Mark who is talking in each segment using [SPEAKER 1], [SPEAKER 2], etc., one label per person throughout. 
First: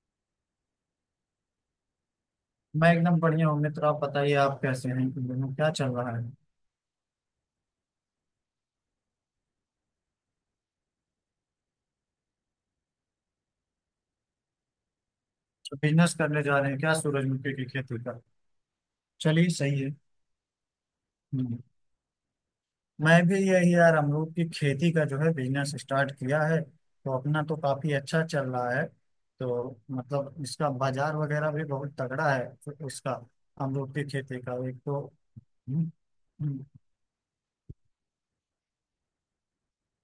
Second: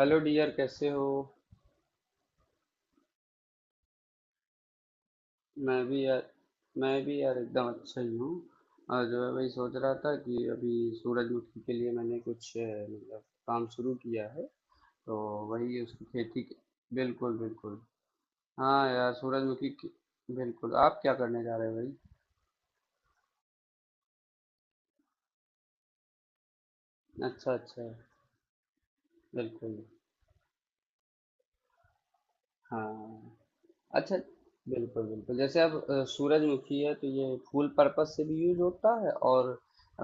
[SPEAKER 1] Hello dear, कैसे हो?
[SPEAKER 2] मैं एकदम बढ़िया हूँ मित्र। आप बताइए, आप कैसे हैं इन दिनों? क्या
[SPEAKER 1] मैं
[SPEAKER 2] चल
[SPEAKER 1] भी
[SPEAKER 2] रहा
[SPEAKER 1] यार
[SPEAKER 2] है?
[SPEAKER 1] मैं भी यार, एकदम अच्छा ही हूँ। और जो है, वही सोच रहा था कि अभी सूरजमुखी के लिए मैंने कुछ मतलब काम शुरू किया है। तो वही उसकी
[SPEAKER 2] बिजनेस करने जा रहे हैं क्या
[SPEAKER 1] बिल्कुल,
[SPEAKER 2] सूरजमुखी की
[SPEAKER 1] बिल्कुल।
[SPEAKER 2] खेती का?
[SPEAKER 1] हाँ यार,
[SPEAKER 2] चलिए,
[SPEAKER 1] सूरजमुखी
[SPEAKER 2] सही है।
[SPEAKER 1] की। बिल्कुल, आप क्या करने जा
[SPEAKER 2] हम्म।
[SPEAKER 1] रहे हो भाई?
[SPEAKER 2] मैं भी यही यार, अमरूद की खेती का जो है बिजनेस स्टार्ट किया है तो अपना
[SPEAKER 1] अच्छा,
[SPEAKER 2] तो
[SPEAKER 1] अच्छा।
[SPEAKER 2] काफी अच्छा चल रहा है, तो
[SPEAKER 1] बिल्कुल।
[SPEAKER 2] मतलब इसका बाजार वगैरह भी बहुत तगड़ा है तो उसका।
[SPEAKER 1] हाँ।
[SPEAKER 2] अमरूद की
[SPEAKER 1] अच्छा।
[SPEAKER 2] खेती का एक तो।
[SPEAKER 1] बिल्कुल, बिल्कुल। जैसे अब
[SPEAKER 2] हम्म, हम्म,
[SPEAKER 1] सूरजमुखी है तो ये फूल पर्पस से भी यूज होता है, और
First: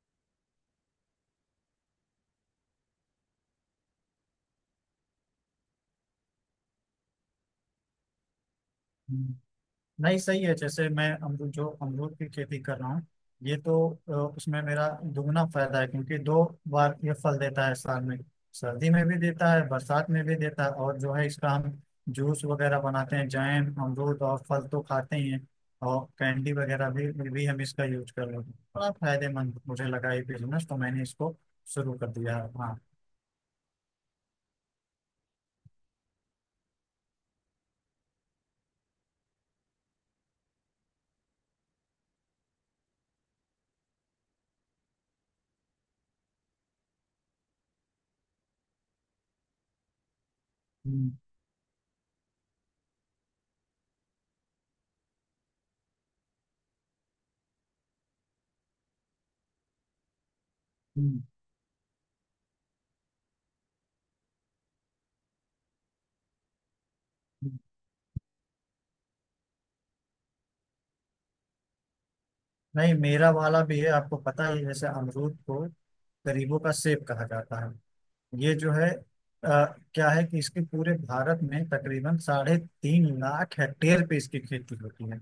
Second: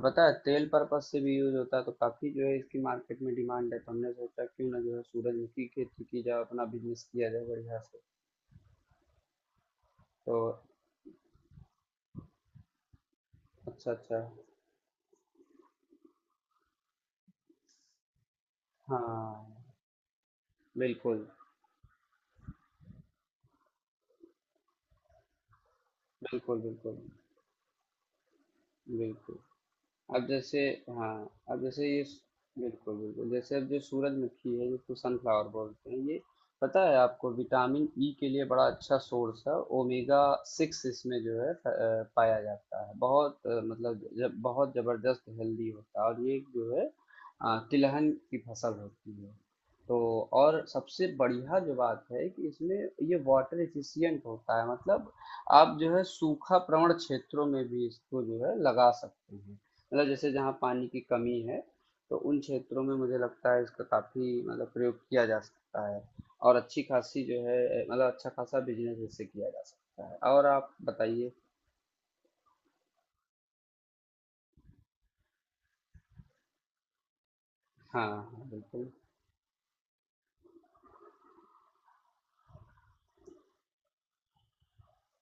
[SPEAKER 1] पता है तेल पर्पस से भी यूज होता है। तो काफी जो है इसकी मार्केट में डिमांड है। तो हमने सोचा क्यों ना जो है सूरजमुखी की खेती की जाए, अपना बिजनेस किया जाए बढ़िया से।
[SPEAKER 2] हम्म। नहीं,
[SPEAKER 1] तो
[SPEAKER 2] सही है। जैसे मैं अमरूद जो अमरूद की खेती कर रहा हूँ, ये तो
[SPEAKER 1] अच्छा, अच्छा।
[SPEAKER 2] उसमें मेरा दुगना फायदा है, क्योंकि दो बार ये फल देता है साल में। सर्दी में भी देता है,
[SPEAKER 1] हाँ।
[SPEAKER 2] बरसात में भी देता है, और जो है
[SPEAKER 1] बिल्कुल,
[SPEAKER 2] इसका हम जूस वगैरह बनाते हैं, जैम, अमरूद और फल तो खाते ही हैं, और कैंडी
[SPEAKER 1] बिल्कुल।
[SPEAKER 2] वगैरह
[SPEAKER 1] बिल्कुल,
[SPEAKER 2] भी हम इसका यूज कर रहे हैं। बड़ा
[SPEAKER 1] बिल्कुल।
[SPEAKER 2] फायदेमंद मुझे लगा ये
[SPEAKER 1] अब जैसे,
[SPEAKER 2] बिजनेस, तो मैंने
[SPEAKER 1] हाँ,
[SPEAKER 2] इसको
[SPEAKER 1] अब जैसे
[SPEAKER 2] शुरू
[SPEAKER 1] ये
[SPEAKER 2] कर दिया है, हाँ।
[SPEAKER 1] बिल्कुल, बिल्कुल। जैसे अब जो सूरजमुखी है, जिसको सनफ्लावर बोलते हैं, ये पता है आपको विटामिन ई के लिए बड़ा अच्छा सोर्स है। ओमेगा सिक्स इसमें जो है पाया जाता है। बहुत मतलब जब बहुत जबरदस्त हेल्दी होता है। और ये जो है तिलहन की फसल होती है। तो और सबसे
[SPEAKER 2] हम्म,
[SPEAKER 1] बढ़िया जो बात है कि इसमें ये वाटर एफिशिएंट होता है। मतलब आप जो है सूखा प्रवण क्षेत्रों में भी इसको जो है लगा सकते हैं। मतलब जैसे जहाँ पानी की
[SPEAKER 2] हम्म,
[SPEAKER 1] कमी है, तो उन क्षेत्रों में मुझे लगता है इसका काफी मतलब प्रयोग किया जा सकता है। और अच्छी खासी जो
[SPEAKER 2] हम्म।
[SPEAKER 1] है, मतलब अच्छा खासा बिजनेस इससे किया जा सकता है। और आप बताइए?
[SPEAKER 2] नहीं, मेरा वाला भी है, आपको पता ही है, जैसे अमरूद को गरीबों का सेब कहा जाता है।
[SPEAKER 1] हाँ, हाँ,
[SPEAKER 2] ये जो है
[SPEAKER 1] बिल्कुल।
[SPEAKER 2] आ, क्या है कि इसके पूरे भारत में तकरीबन 3.5 लाख हेक्टेयर पे इसकी खेती होती है।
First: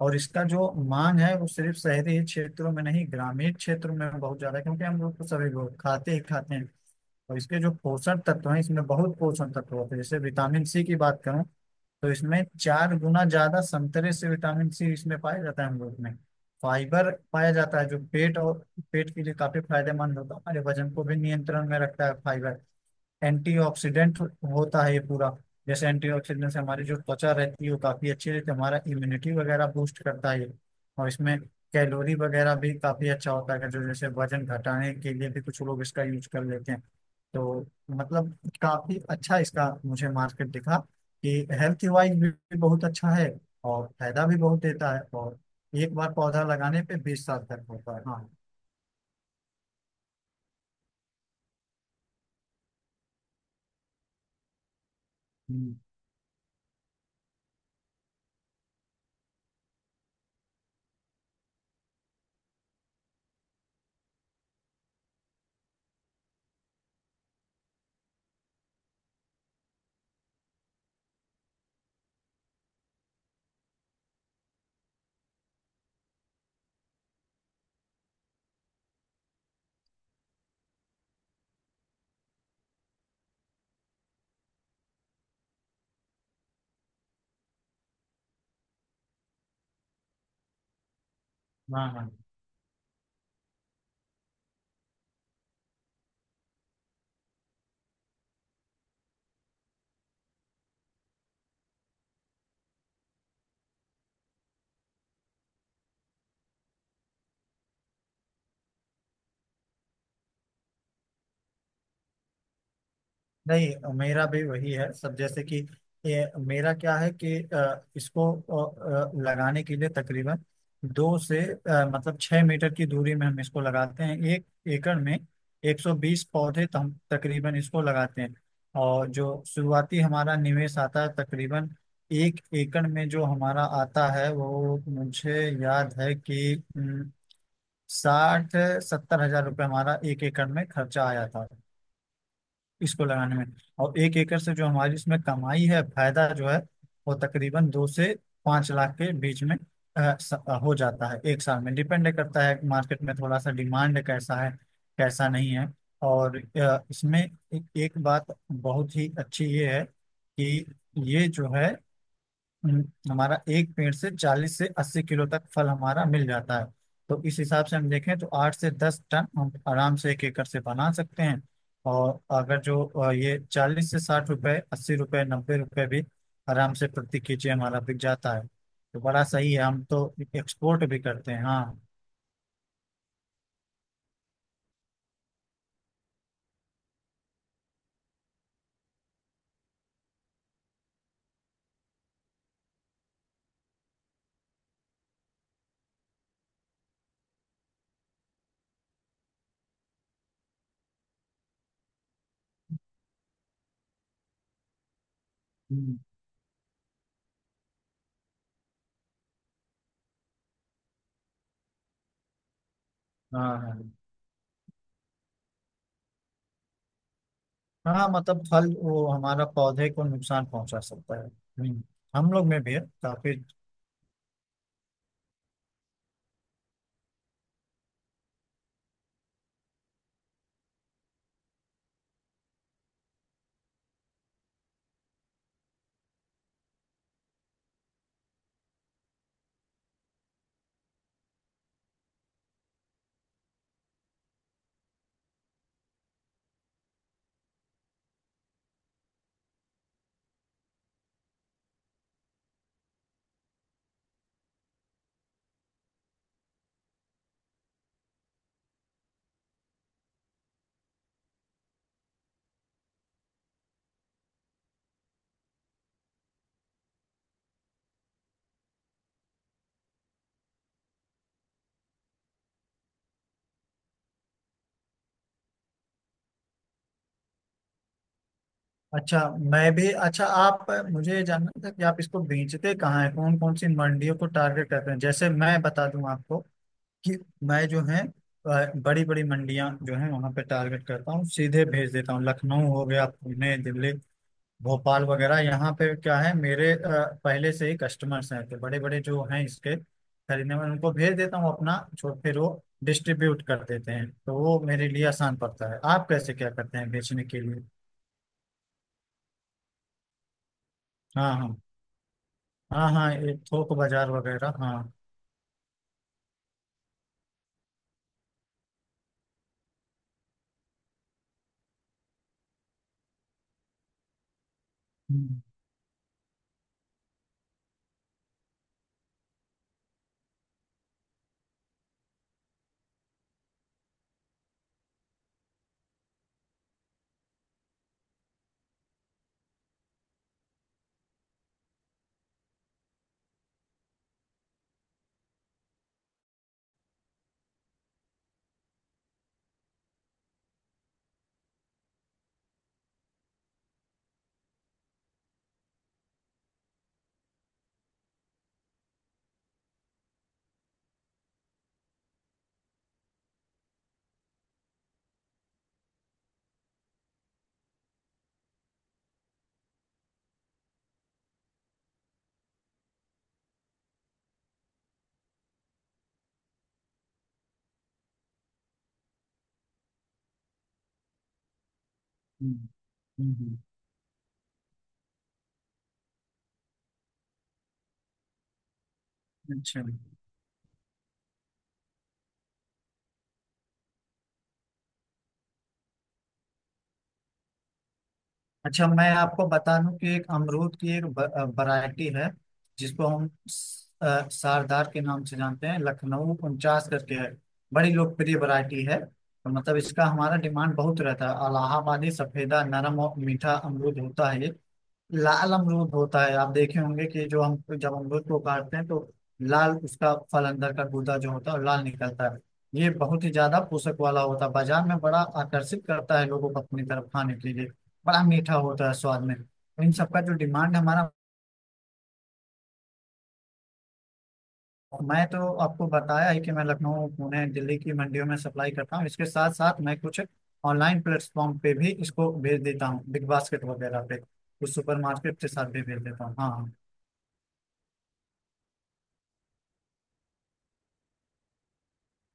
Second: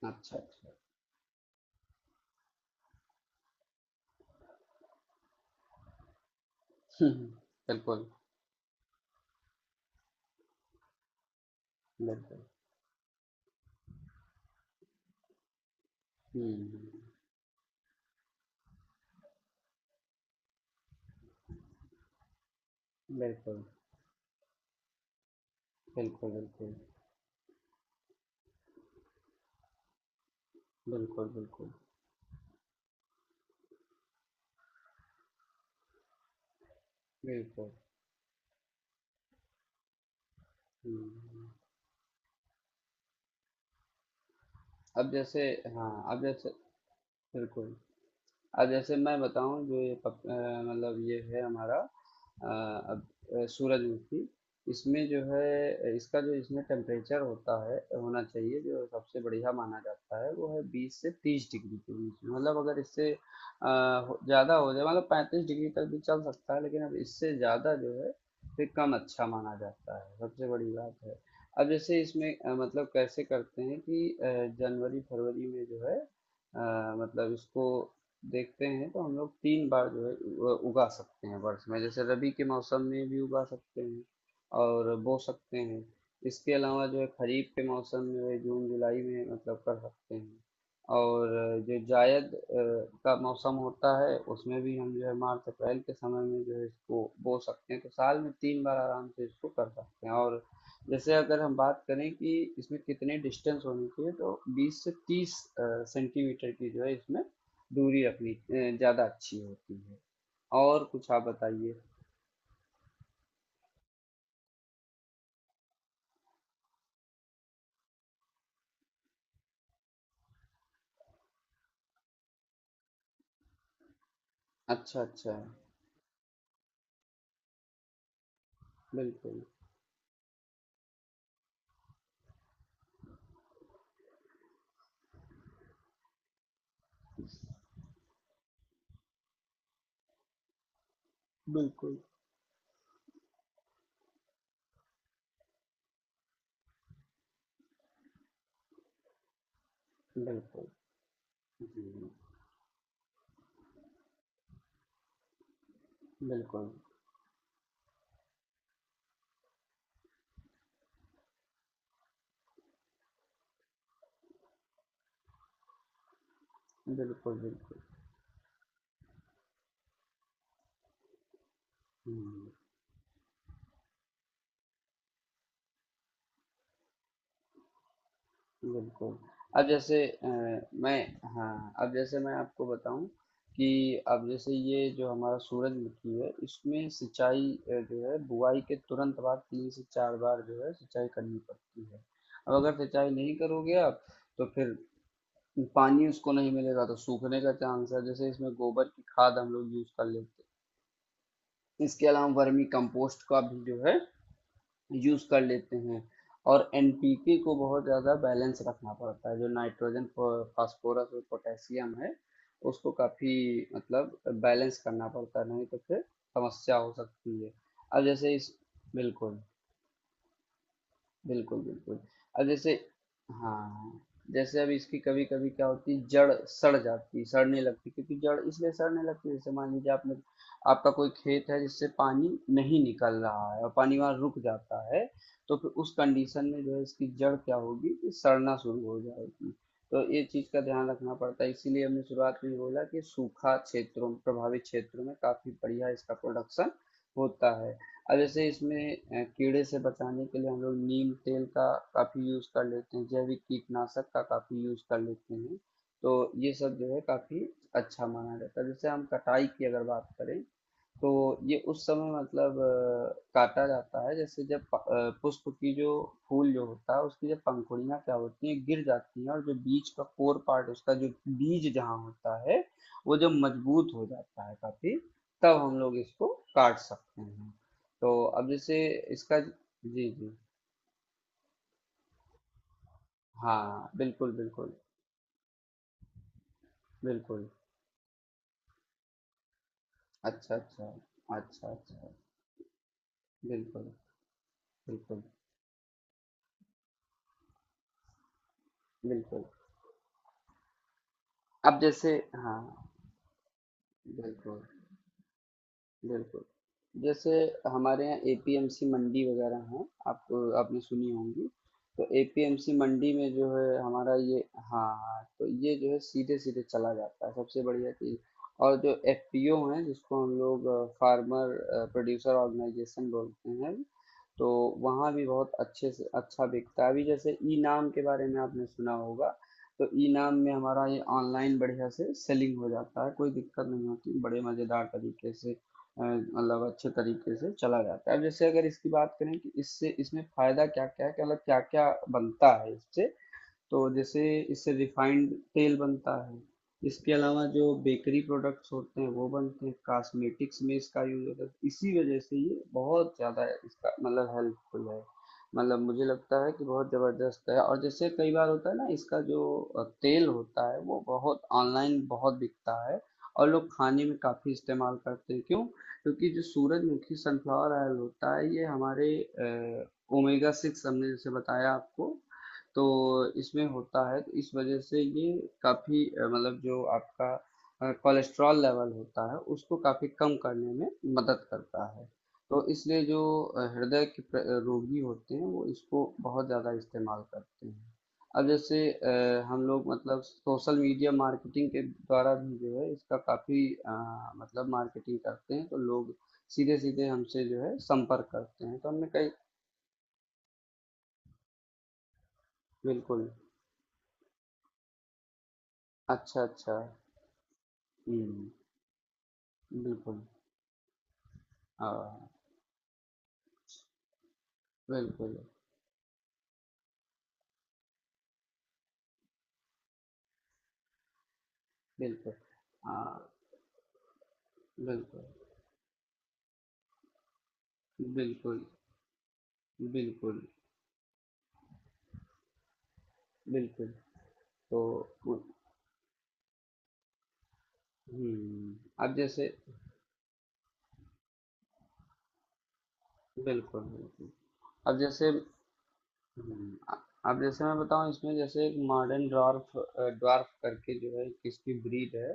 [SPEAKER 2] और
[SPEAKER 1] अच्छा,
[SPEAKER 2] इसका जो
[SPEAKER 1] अच्छा।
[SPEAKER 2] मांग है वो सिर्फ शहरी क्षेत्रों में नहीं, ग्रामीण क्षेत्रों में बहुत ज्यादा है, क्योंकि हम लोग तो सभी लोग खाते ही खाते हैं।
[SPEAKER 1] हम्म,
[SPEAKER 2] और इसके जो
[SPEAKER 1] बिल्कुल,
[SPEAKER 2] पोषण तत्व हैं इसमें बहुत पोषण तत्व होते हैं। जैसे विटामिन सी की बात करूं, तो इसमें
[SPEAKER 1] बिल्कुल।
[SPEAKER 2] चार गुना ज्यादा संतरे से विटामिन सी इसमें पाया जाता है। हम लोग में
[SPEAKER 1] हम्म।
[SPEAKER 2] फाइबर पाया जाता है, जो पेट और पेट के लिए काफी फायदेमंद होता है, हमारे वजन को भी नियंत्रण में रखता है फाइबर।
[SPEAKER 1] बिल्कुल,
[SPEAKER 2] एंटीऑक्सीडेंट होता है ये पूरा, जैसे
[SPEAKER 1] बिल्कुल।
[SPEAKER 2] एंटीऑक्सीडेंट से
[SPEAKER 1] बिल्कुल,
[SPEAKER 2] हमारी जो त्वचा रहती है वो काफी अच्छी रहती है, हमारा इम्यूनिटी वगैरह बूस्ट करता है ये। और
[SPEAKER 1] बिल्कुल।
[SPEAKER 2] इसमें
[SPEAKER 1] बिल्कुल,
[SPEAKER 2] कैलोरी वगैरह भी काफी अच्छा होता है, जो जैसे वजन घटाने के लिए भी कुछ लोग इसका यूज कर लेते हैं। तो
[SPEAKER 1] बिल्कुल।
[SPEAKER 2] मतलब काफी अच्छा इसका मुझे मार्केट दिखा, कि
[SPEAKER 1] हम्म।
[SPEAKER 2] हेल्थ वाइज भी बहुत अच्छा है, और फायदा भी बहुत देता है,
[SPEAKER 1] अब
[SPEAKER 2] और
[SPEAKER 1] जैसे, हाँ,
[SPEAKER 2] एक बार
[SPEAKER 1] अब
[SPEAKER 2] पौधा
[SPEAKER 1] जैसे,
[SPEAKER 2] लगाने पे 20 साल तक
[SPEAKER 1] बिल्कुल।
[SPEAKER 2] होता है, हाँ।
[SPEAKER 1] अब जैसे मैं बताऊं जो ये मतलब ये है हमारा अ, अब सूरजमुखी। इसमें जो
[SPEAKER 2] हम्म,
[SPEAKER 1] है, इसका जो इसमें टेम्परेचर होता है, होना चाहिए, जो सबसे बढ़िया माना जाता है, वो है 20 से 30 डिग्री के बीच में। मतलब अगर इससे ज़्यादा हो जाए, मतलब 35 डिग्री तक भी चल सकता है, लेकिन अब इससे ज़्यादा जो है फिर कम अच्छा माना जाता है। सबसे बड़ी बात है। अब जैसे इसमें मतलब कैसे करते हैं कि जनवरी फरवरी में जो है मतलब इसको देखते हैं, तो हम लोग 3 बार जो है उगा सकते हैं वर्ष में। जैसे रबी के मौसम में भी उगा सकते हैं और बो सकते हैं। इसके अलावा जो है खरीफ के मौसम में जो है जून जुलाई में मतलब कर सकते हैं। और जो
[SPEAKER 2] हाँ, हाँ।
[SPEAKER 1] जायद का मौसम होता है, उसमें भी हम जो है मार्च अप्रैल के समय में जो है इसको बो सकते हैं। तो साल में 3 बार आराम से इसको कर सकते हैं। और जैसे अगर हम बात करें कि इसमें कितने डिस्टेंस होनी चाहिए, तो 20 से 30 सेंटीमीटर की जो है इसमें दूरी रखनी ज़्यादा अच्छी होती है। और कुछ आप बताइए?
[SPEAKER 2] नहीं, मेरा भी वही है सब, जैसे कि ये मेरा क्या है कि इसको लगाने के लिए तकरीबन दो से 6 मीटर की दूरी में हम इसको लगाते हैं। एक एकड़
[SPEAKER 1] अच्छा,
[SPEAKER 2] में
[SPEAKER 1] अच्छा।
[SPEAKER 2] 120 पौधे तो हम तकरीबन इसको लगाते हैं। और
[SPEAKER 1] बिल्कुल,
[SPEAKER 2] जो शुरुआती हमारा निवेश आता है तकरीबन एक एकड़ में, जो हमारा आता है वो मुझे याद है कि 60-70 हजार रुपये हमारा एक एकड़ में खर्चा आया था
[SPEAKER 1] बिल्कुल,
[SPEAKER 2] इसको लगाने में। और एक एकड़ से जो हमारी इसमें कमाई है, फायदा जो है वो तकरीबन 2 से 5 लाख के बीच में
[SPEAKER 1] बिल्कुल।
[SPEAKER 2] हो जाता है एक साल में।
[SPEAKER 1] जी,
[SPEAKER 2] डिपेंड करता है मार्केट में थोड़ा सा, डिमांड कैसा है, कैसा नहीं है। और
[SPEAKER 1] बिल्कुल,
[SPEAKER 2] इसमें एक बात बहुत ही अच्छी ये है कि ये जो है, हमारा एक पेड़ से 40-80 किलो तक फल हमारा मिल जाता है। तो इस
[SPEAKER 1] बिल्कुल,
[SPEAKER 2] हिसाब से
[SPEAKER 1] बिल्कुल।
[SPEAKER 2] हम देखें तो 8-10 टन हम आराम से एक एकड़ से बना सकते हैं। और
[SPEAKER 1] हुँ,
[SPEAKER 2] अगर जो ये 40-60 रुपए, 80 रुपए, 90 रुपए भी आराम से प्रति केजी हमारा बिक जाता है। तो
[SPEAKER 1] बिल्कुल।
[SPEAKER 2] बड़ा सही है,
[SPEAKER 1] अब
[SPEAKER 2] हम
[SPEAKER 1] जैसे
[SPEAKER 2] तो एक्सपोर्ट
[SPEAKER 1] मैं,
[SPEAKER 2] भी करते हैं,
[SPEAKER 1] हाँ,
[SPEAKER 2] हाँ।
[SPEAKER 1] अब जैसे मैं आपको बताऊँ कि अब जैसे ये जो हमारा सूरजमुखी है, इसमें सिंचाई जो है बुआई के तुरंत बाद 3 से 4 बार जो है सिंचाई करनी पड़ती है। अब अगर सिंचाई नहीं करोगे आप, तो फिर पानी उसको नहीं मिलेगा तो सूखने का चांस है। जैसे इसमें गोबर की खाद हम लोग यूज कर लेते हैं, इसके अलावा वर्मी कंपोस्ट का भी जो है यूज कर लेते
[SPEAKER 2] हम्म,
[SPEAKER 1] हैं। और एनपीके को बहुत ज्यादा बैलेंस रखना पड़ता है, जो नाइट्रोजन फास्फोरस और पोटेशियम है, उसको काफी
[SPEAKER 2] हाँ,
[SPEAKER 1] मतलब बैलेंस करना पड़ता है, नहीं तो फिर समस्या हो सकती है।
[SPEAKER 2] हाँ,
[SPEAKER 1] अब
[SPEAKER 2] हाँ,
[SPEAKER 1] जैसे
[SPEAKER 2] मतलब
[SPEAKER 1] इस
[SPEAKER 2] फल वो
[SPEAKER 1] बिल्कुल,
[SPEAKER 2] हमारा पौधे को नुकसान पहुंचा सकता है।
[SPEAKER 1] बिल्कुल, बिल्कुल।
[SPEAKER 2] हम
[SPEAKER 1] अब
[SPEAKER 2] लोग में
[SPEAKER 1] जैसे,
[SPEAKER 2] भी है काफी।
[SPEAKER 1] हाँ, जैसे अब इसकी कभी-कभी क्या होती है, जड़ सड़ जाती है, सड़ने लगती है। क्योंकि जड़ इसलिए सड़ने लगती है, जैसे मान लीजिए आपने आपका कोई खेत है जिससे पानी नहीं निकल रहा है, और पानी वहाँ रुक जाता है, तो फिर उस कंडीशन में जो है इसकी जड़ क्या होगी कि सड़ना शुरू हो जाएगी। तो ये चीज़ का ध्यान रखना पड़ता है। इसीलिए हमने शुरुआत में बोला कि सूखा क्षेत्रों प्रभावित क्षेत्रों में काफ़ी बढ़िया इसका प्रोडक्शन होता है। अब जैसे इसमें कीड़े से बचाने के लिए हम लोग नीम तेल का काफ़ी यूज़ कर लेते हैं, जैविक कीटनाशक का काफ़ी यूज़ कर लेते हैं। तो ये सब जो है काफ़ी अच्छा माना जाता है। जैसे हम कटाई की अगर बात करें, तो ये उस समय मतलब काटा जाता है, जैसे जब पुष्प की जो फूल जो होता है, उसकी जब पंखुड़ियाँ क्या होती हैं गिर जाती हैं, और जो बीच का कोर पार्ट उसका जो बीज जहाँ होता है, वो जब मजबूत हो जाता है काफी, तब हम लोग इसको काट सकते हैं। तो अब जैसे
[SPEAKER 2] अच्छा,
[SPEAKER 1] इसका
[SPEAKER 2] मैं भी।
[SPEAKER 1] जी,
[SPEAKER 2] अच्छा,
[SPEAKER 1] जी।
[SPEAKER 2] आप, मुझे ये जानना था कि आप इसको बेचते कहाँ हैं, कौन कौन सी
[SPEAKER 1] हाँ,
[SPEAKER 2] मंडियों को
[SPEAKER 1] बिल्कुल,
[SPEAKER 2] टारगेट
[SPEAKER 1] बिल्कुल,
[SPEAKER 2] करते हैं? जैसे मैं बता दूं आपको कि
[SPEAKER 1] बिल्कुल।
[SPEAKER 2] मैं जो है बड़ी बड़ी मंडियां जो है वहां पे
[SPEAKER 1] अच्छा, अच्छा,
[SPEAKER 2] टारगेट करता हूँ, सीधे
[SPEAKER 1] अच्छा,
[SPEAKER 2] भेज
[SPEAKER 1] अच्छा।
[SPEAKER 2] देता हूँ। लखनऊ हो गया, पुणे,
[SPEAKER 1] बिल्कुल,
[SPEAKER 2] दिल्ली, भोपाल
[SPEAKER 1] बिल्कुल,
[SPEAKER 2] वगैरह, यहाँ पे क्या है मेरे पहले से ही कस्टमर्स हैं। तो बड़े बड़े जो हैं
[SPEAKER 1] बिल्कुल।
[SPEAKER 2] इसके खरीदने वाले, उनको भेज देता हूँ अपना,
[SPEAKER 1] अब
[SPEAKER 2] छोड़,
[SPEAKER 1] जैसे,
[SPEAKER 2] फिर वो
[SPEAKER 1] हाँ,
[SPEAKER 2] डिस्ट्रीब्यूट कर देते हैं। तो वो
[SPEAKER 1] बिल्कुल,
[SPEAKER 2] मेरे लिए आसान पड़ता है। आप कैसे
[SPEAKER 1] बिल्कुल।
[SPEAKER 2] क्या करते हैं बेचने
[SPEAKER 1] जैसे
[SPEAKER 2] के लिए?
[SPEAKER 1] हमारे यहाँ एपीएमसी मंडी वगैरह हैं, आप आपने सुनी
[SPEAKER 2] हाँ,
[SPEAKER 1] होंगी।
[SPEAKER 2] हाँ,
[SPEAKER 1] तो एपीएमसी
[SPEAKER 2] हाँ, हाँ,
[SPEAKER 1] मंडी में
[SPEAKER 2] ये
[SPEAKER 1] जो
[SPEAKER 2] थोक
[SPEAKER 1] है
[SPEAKER 2] बाजार
[SPEAKER 1] हमारा ये,
[SPEAKER 2] वगैरह,
[SPEAKER 1] हाँ
[SPEAKER 2] हाँ।
[SPEAKER 1] हाँ, तो ये जो है सीधे-सीधे चला जाता है, सबसे बढ़िया चीज़। और जो एफपीओ हैं, जिसको हम लोग फार्मर प्रोड्यूसर ऑर्गेनाइजेशन बोलते हैं, तो वहाँ भी
[SPEAKER 2] हम्म,
[SPEAKER 1] बहुत अच्छे से अच्छा बिकता है। अभी जैसे ई नाम के बारे में आपने सुना होगा, तो ई नाम में हमारा ये ऑनलाइन बढ़िया से सेलिंग हो जाता है, कोई दिक्कत नहीं होती, बड़े मज़ेदार तरीके से मतलब अच्छे तरीके से चला जाता है। अब जैसे अगर इसकी बात करें कि इससे इसमें फायदा क्या क्या है, कि मतलब क्या क्या बनता है इससे, तो जैसे इससे रिफाइंड तेल बनता है, इसके अलावा जो बेकरी प्रोडक्ट्स होते हैं वो बनते हैं, कॉस्मेटिक्स में इसका यूज होता है। तो इसी वजह से ये बहुत ज़्यादा इसका मतलब हेल्पफुल है। मतलब मुझे लगता है कि बहुत ज़बरदस्त है। और जैसे कई बार होता है ना, इसका जो तेल होता है वो बहुत ऑनलाइन बहुत बिकता है, और लोग खाने में काफ़ी इस्तेमाल करते हैं। क्यों? क्योंकि जो सूरजमुखी सनफ्लावर ऑयल होता है, ये हमारे ओमेगा सिक्स हमने जैसे बताया आपको, तो इसमें होता है। तो इस वजह से ये काफ़ी मतलब जो आपका कोलेस्ट्रॉल लेवल होता है उसको काफ़ी कम करने में मदद करता है। तो
[SPEAKER 2] हम्म,
[SPEAKER 1] इसलिए जो
[SPEAKER 2] हम्म, हम्म,
[SPEAKER 1] हृदय के रोगी होते हैं, वो इसको बहुत ज़्यादा इस्तेमाल करते हैं। अब जैसे हम
[SPEAKER 2] अच्छा,
[SPEAKER 1] लोग मतलब सोशल मीडिया मार्केटिंग के द्वारा भी जो है इसका काफ़ी मतलब मार्केटिंग करते हैं, तो लोग सीधे सीधे हमसे जो है संपर्क करते हैं,
[SPEAKER 2] अच्छा।
[SPEAKER 1] तो हमने
[SPEAKER 2] मैं
[SPEAKER 1] कई
[SPEAKER 2] आपको बता दूं कि एक अमरूद की एक वैरायटी है जिसको
[SPEAKER 1] बिल्कुल,
[SPEAKER 2] हम सरदार के नाम से जानते हैं, लखनऊ
[SPEAKER 1] अच्छा, अच्छा।
[SPEAKER 2] उनचास करके है। बड़ी लोकप्रिय
[SPEAKER 1] हम्म,
[SPEAKER 2] वैरायटी है, और मतलब इसका
[SPEAKER 1] बिल्कुल।
[SPEAKER 2] हमारा डिमांड बहुत रहता है। इलाहाबादी
[SPEAKER 1] हाँ,
[SPEAKER 2] सफेदा नरम और मीठा अमरूद होता है ये।
[SPEAKER 1] बिल्कुल,
[SPEAKER 2] लाल अमरूद होता है, आप देखे होंगे कि जो हम जब अमरूद को काटते हैं तो लाल उसका फल, अंदर का गूदा जो होता है वो लाल निकलता
[SPEAKER 1] बिल्कुल।
[SPEAKER 2] है। ये बहुत
[SPEAKER 1] हाँ,
[SPEAKER 2] ही ज्यादा पोषक वाला होता है, बाजार में बड़ा
[SPEAKER 1] बिल्कुल,
[SPEAKER 2] आकर्षित करता है लोगों को अपनी तरफ खाने के लिए, बड़ा मीठा
[SPEAKER 1] बिल्कुल,
[SPEAKER 2] होता है स्वाद में। इन सबका जो
[SPEAKER 1] बिल्कुल,
[SPEAKER 2] डिमांड है हमारा।
[SPEAKER 1] बिल्कुल। तो
[SPEAKER 2] मैं तो आपको बताया ही कि मैं लखनऊ, पुणे, दिल्ली की मंडियों में सप्लाई
[SPEAKER 1] हुँ,
[SPEAKER 2] करता हूँ,
[SPEAKER 1] अब
[SPEAKER 2] इसके
[SPEAKER 1] जैसे
[SPEAKER 2] साथ साथ मैं कुछ ऑनलाइन प्लेटफॉर्म पे भी इसको भेज देता हूँ, बिग बास्केट
[SPEAKER 1] बिल्कुल,
[SPEAKER 2] वगैरह पे,
[SPEAKER 1] बिल्कुल।
[SPEAKER 2] कुछ सुपर
[SPEAKER 1] अब जैसे
[SPEAKER 2] मार्केट के साथ भी भेज देता हूँ, हाँ हाँ।
[SPEAKER 1] हुँ, अब जैसे मैं बताऊँ इसमें जैसे एक मॉडर्न ड्वार्फ करके जो है एक इसकी ब्रीड है,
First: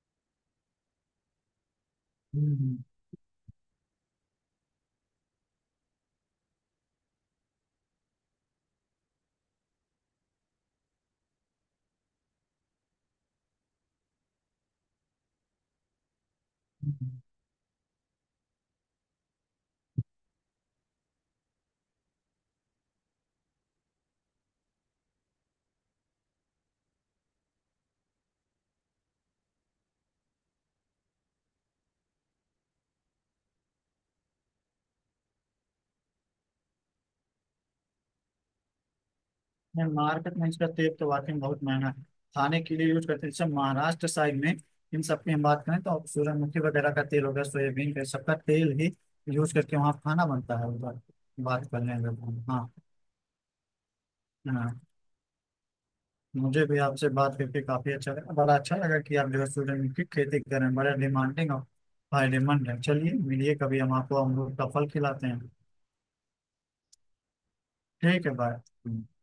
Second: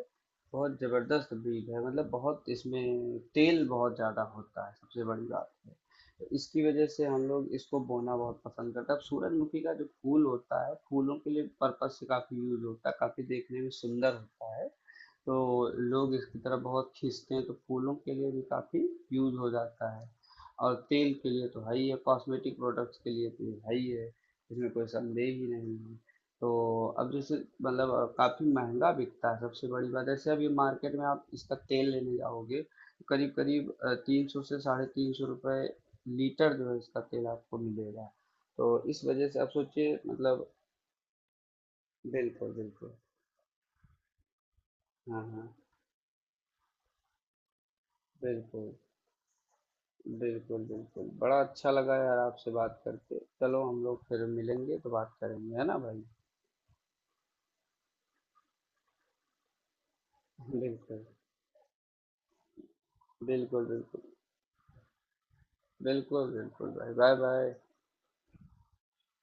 [SPEAKER 1] बहुत ज़बरदस्त ब्रीड है। मतलब बहुत
[SPEAKER 2] हम्म,
[SPEAKER 1] इसमें तेल बहुत ज़्यादा होता है, सबसे बड़ी बात है। तो इसकी वजह से हम लोग इसको बोना बहुत पसंद करते हैं। अब सूरजमुखी का जो फूल होता है, फूलों के लिए पर्पस से काफ़ी यूज़ होता है, काफ़ी देखने में सुंदर होता है। तो लोग इसकी तरफ बहुत
[SPEAKER 2] हम्म, हम्म।
[SPEAKER 1] खींचते हैं, तो फूलों के लिए भी काफ़ी यूज़ हो जाता है, और तेल के लिए तो है ही है, कॉस्मेटिक प्रोडक्ट्स के लिए तो ये है ही है, इसमें कोई संदेह ही नहीं है। तो अब जैसे मतलब काफ़ी महंगा बिकता है, सबसे बड़ी बात ऐसे अभी मार्केट में आप इसका तेल लेने जाओगे तो करीब करीब 300 से 350 रुपये लीटर जो है इसका तेल आपको मिलेगा। तो इस वजह से आप
[SPEAKER 2] है,
[SPEAKER 1] सोचिए
[SPEAKER 2] मार्केट
[SPEAKER 1] मतलब
[SPEAKER 2] में इसका तेल तो वाकई में बहुत महंगा है,
[SPEAKER 1] बिल्कुल,
[SPEAKER 2] खाने के लिए
[SPEAKER 1] बिल्कुल।
[SPEAKER 2] यूज करते हैं जैसे महाराष्ट्र साइड में। इन
[SPEAKER 1] हाँ,
[SPEAKER 2] सब की हम
[SPEAKER 1] हाँ,
[SPEAKER 2] बात करें तो सूरजमुखी वगैरह का तेल हो गया, सोयाबीन का, सबका
[SPEAKER 1] बिल्कुल।
[SPEAKER 2] तेल ही यूज करके वहाँ खाना बनता
[SPEAKER 1] बिल्कुल,
[SPEAKER 2] है, उधर।
[SPEAKER 1] बिल्कुल। बड़ा
[SPEAKER 2] बात
[SPEAKER 1] अच्छा
[SPEAKER 2] कर
[SPEAKER 1] लगा
[SPEAKER 2] लेंगे
[SPEAKER 1] यार
[SPEAKER 2] हम,
[SPEAKER 1] आपसे
[SPEAKER 2] हाँ,
[SPEAKER 1] बात करके। चलो हम लोग फिर मिलेंगे
[SPEAKER 2] हाँ।
[SPEAKER 1] तो बात करेंगे, है ना भाई?
[SPEAKER 2] मुझे भी आपसे बात करके काफी अच्छा लगा, बड़ा अच्छा लगा कि आप जो है सूरजमुखी खेती कर रहे हैं, बड़ा
[SPEAKER 1] बिल्कुल।
[SPEAKER 2] डिमांडिंग और फायदेमंद है। चलिए, मिलिए
[SPEAKER 1] बिल्कुल,
[SPEAKER 2] कभी, हम
[SPEAKER 1] बिल्कुल।
[SPEAKER 2] आपको अमरूद का फल खिलाते हैं।
[SPEAKER 1] बिल्कुल, बिल्कुल भाई। बाय-बाय।
[SPEAKER 2] ठीक है, बाय।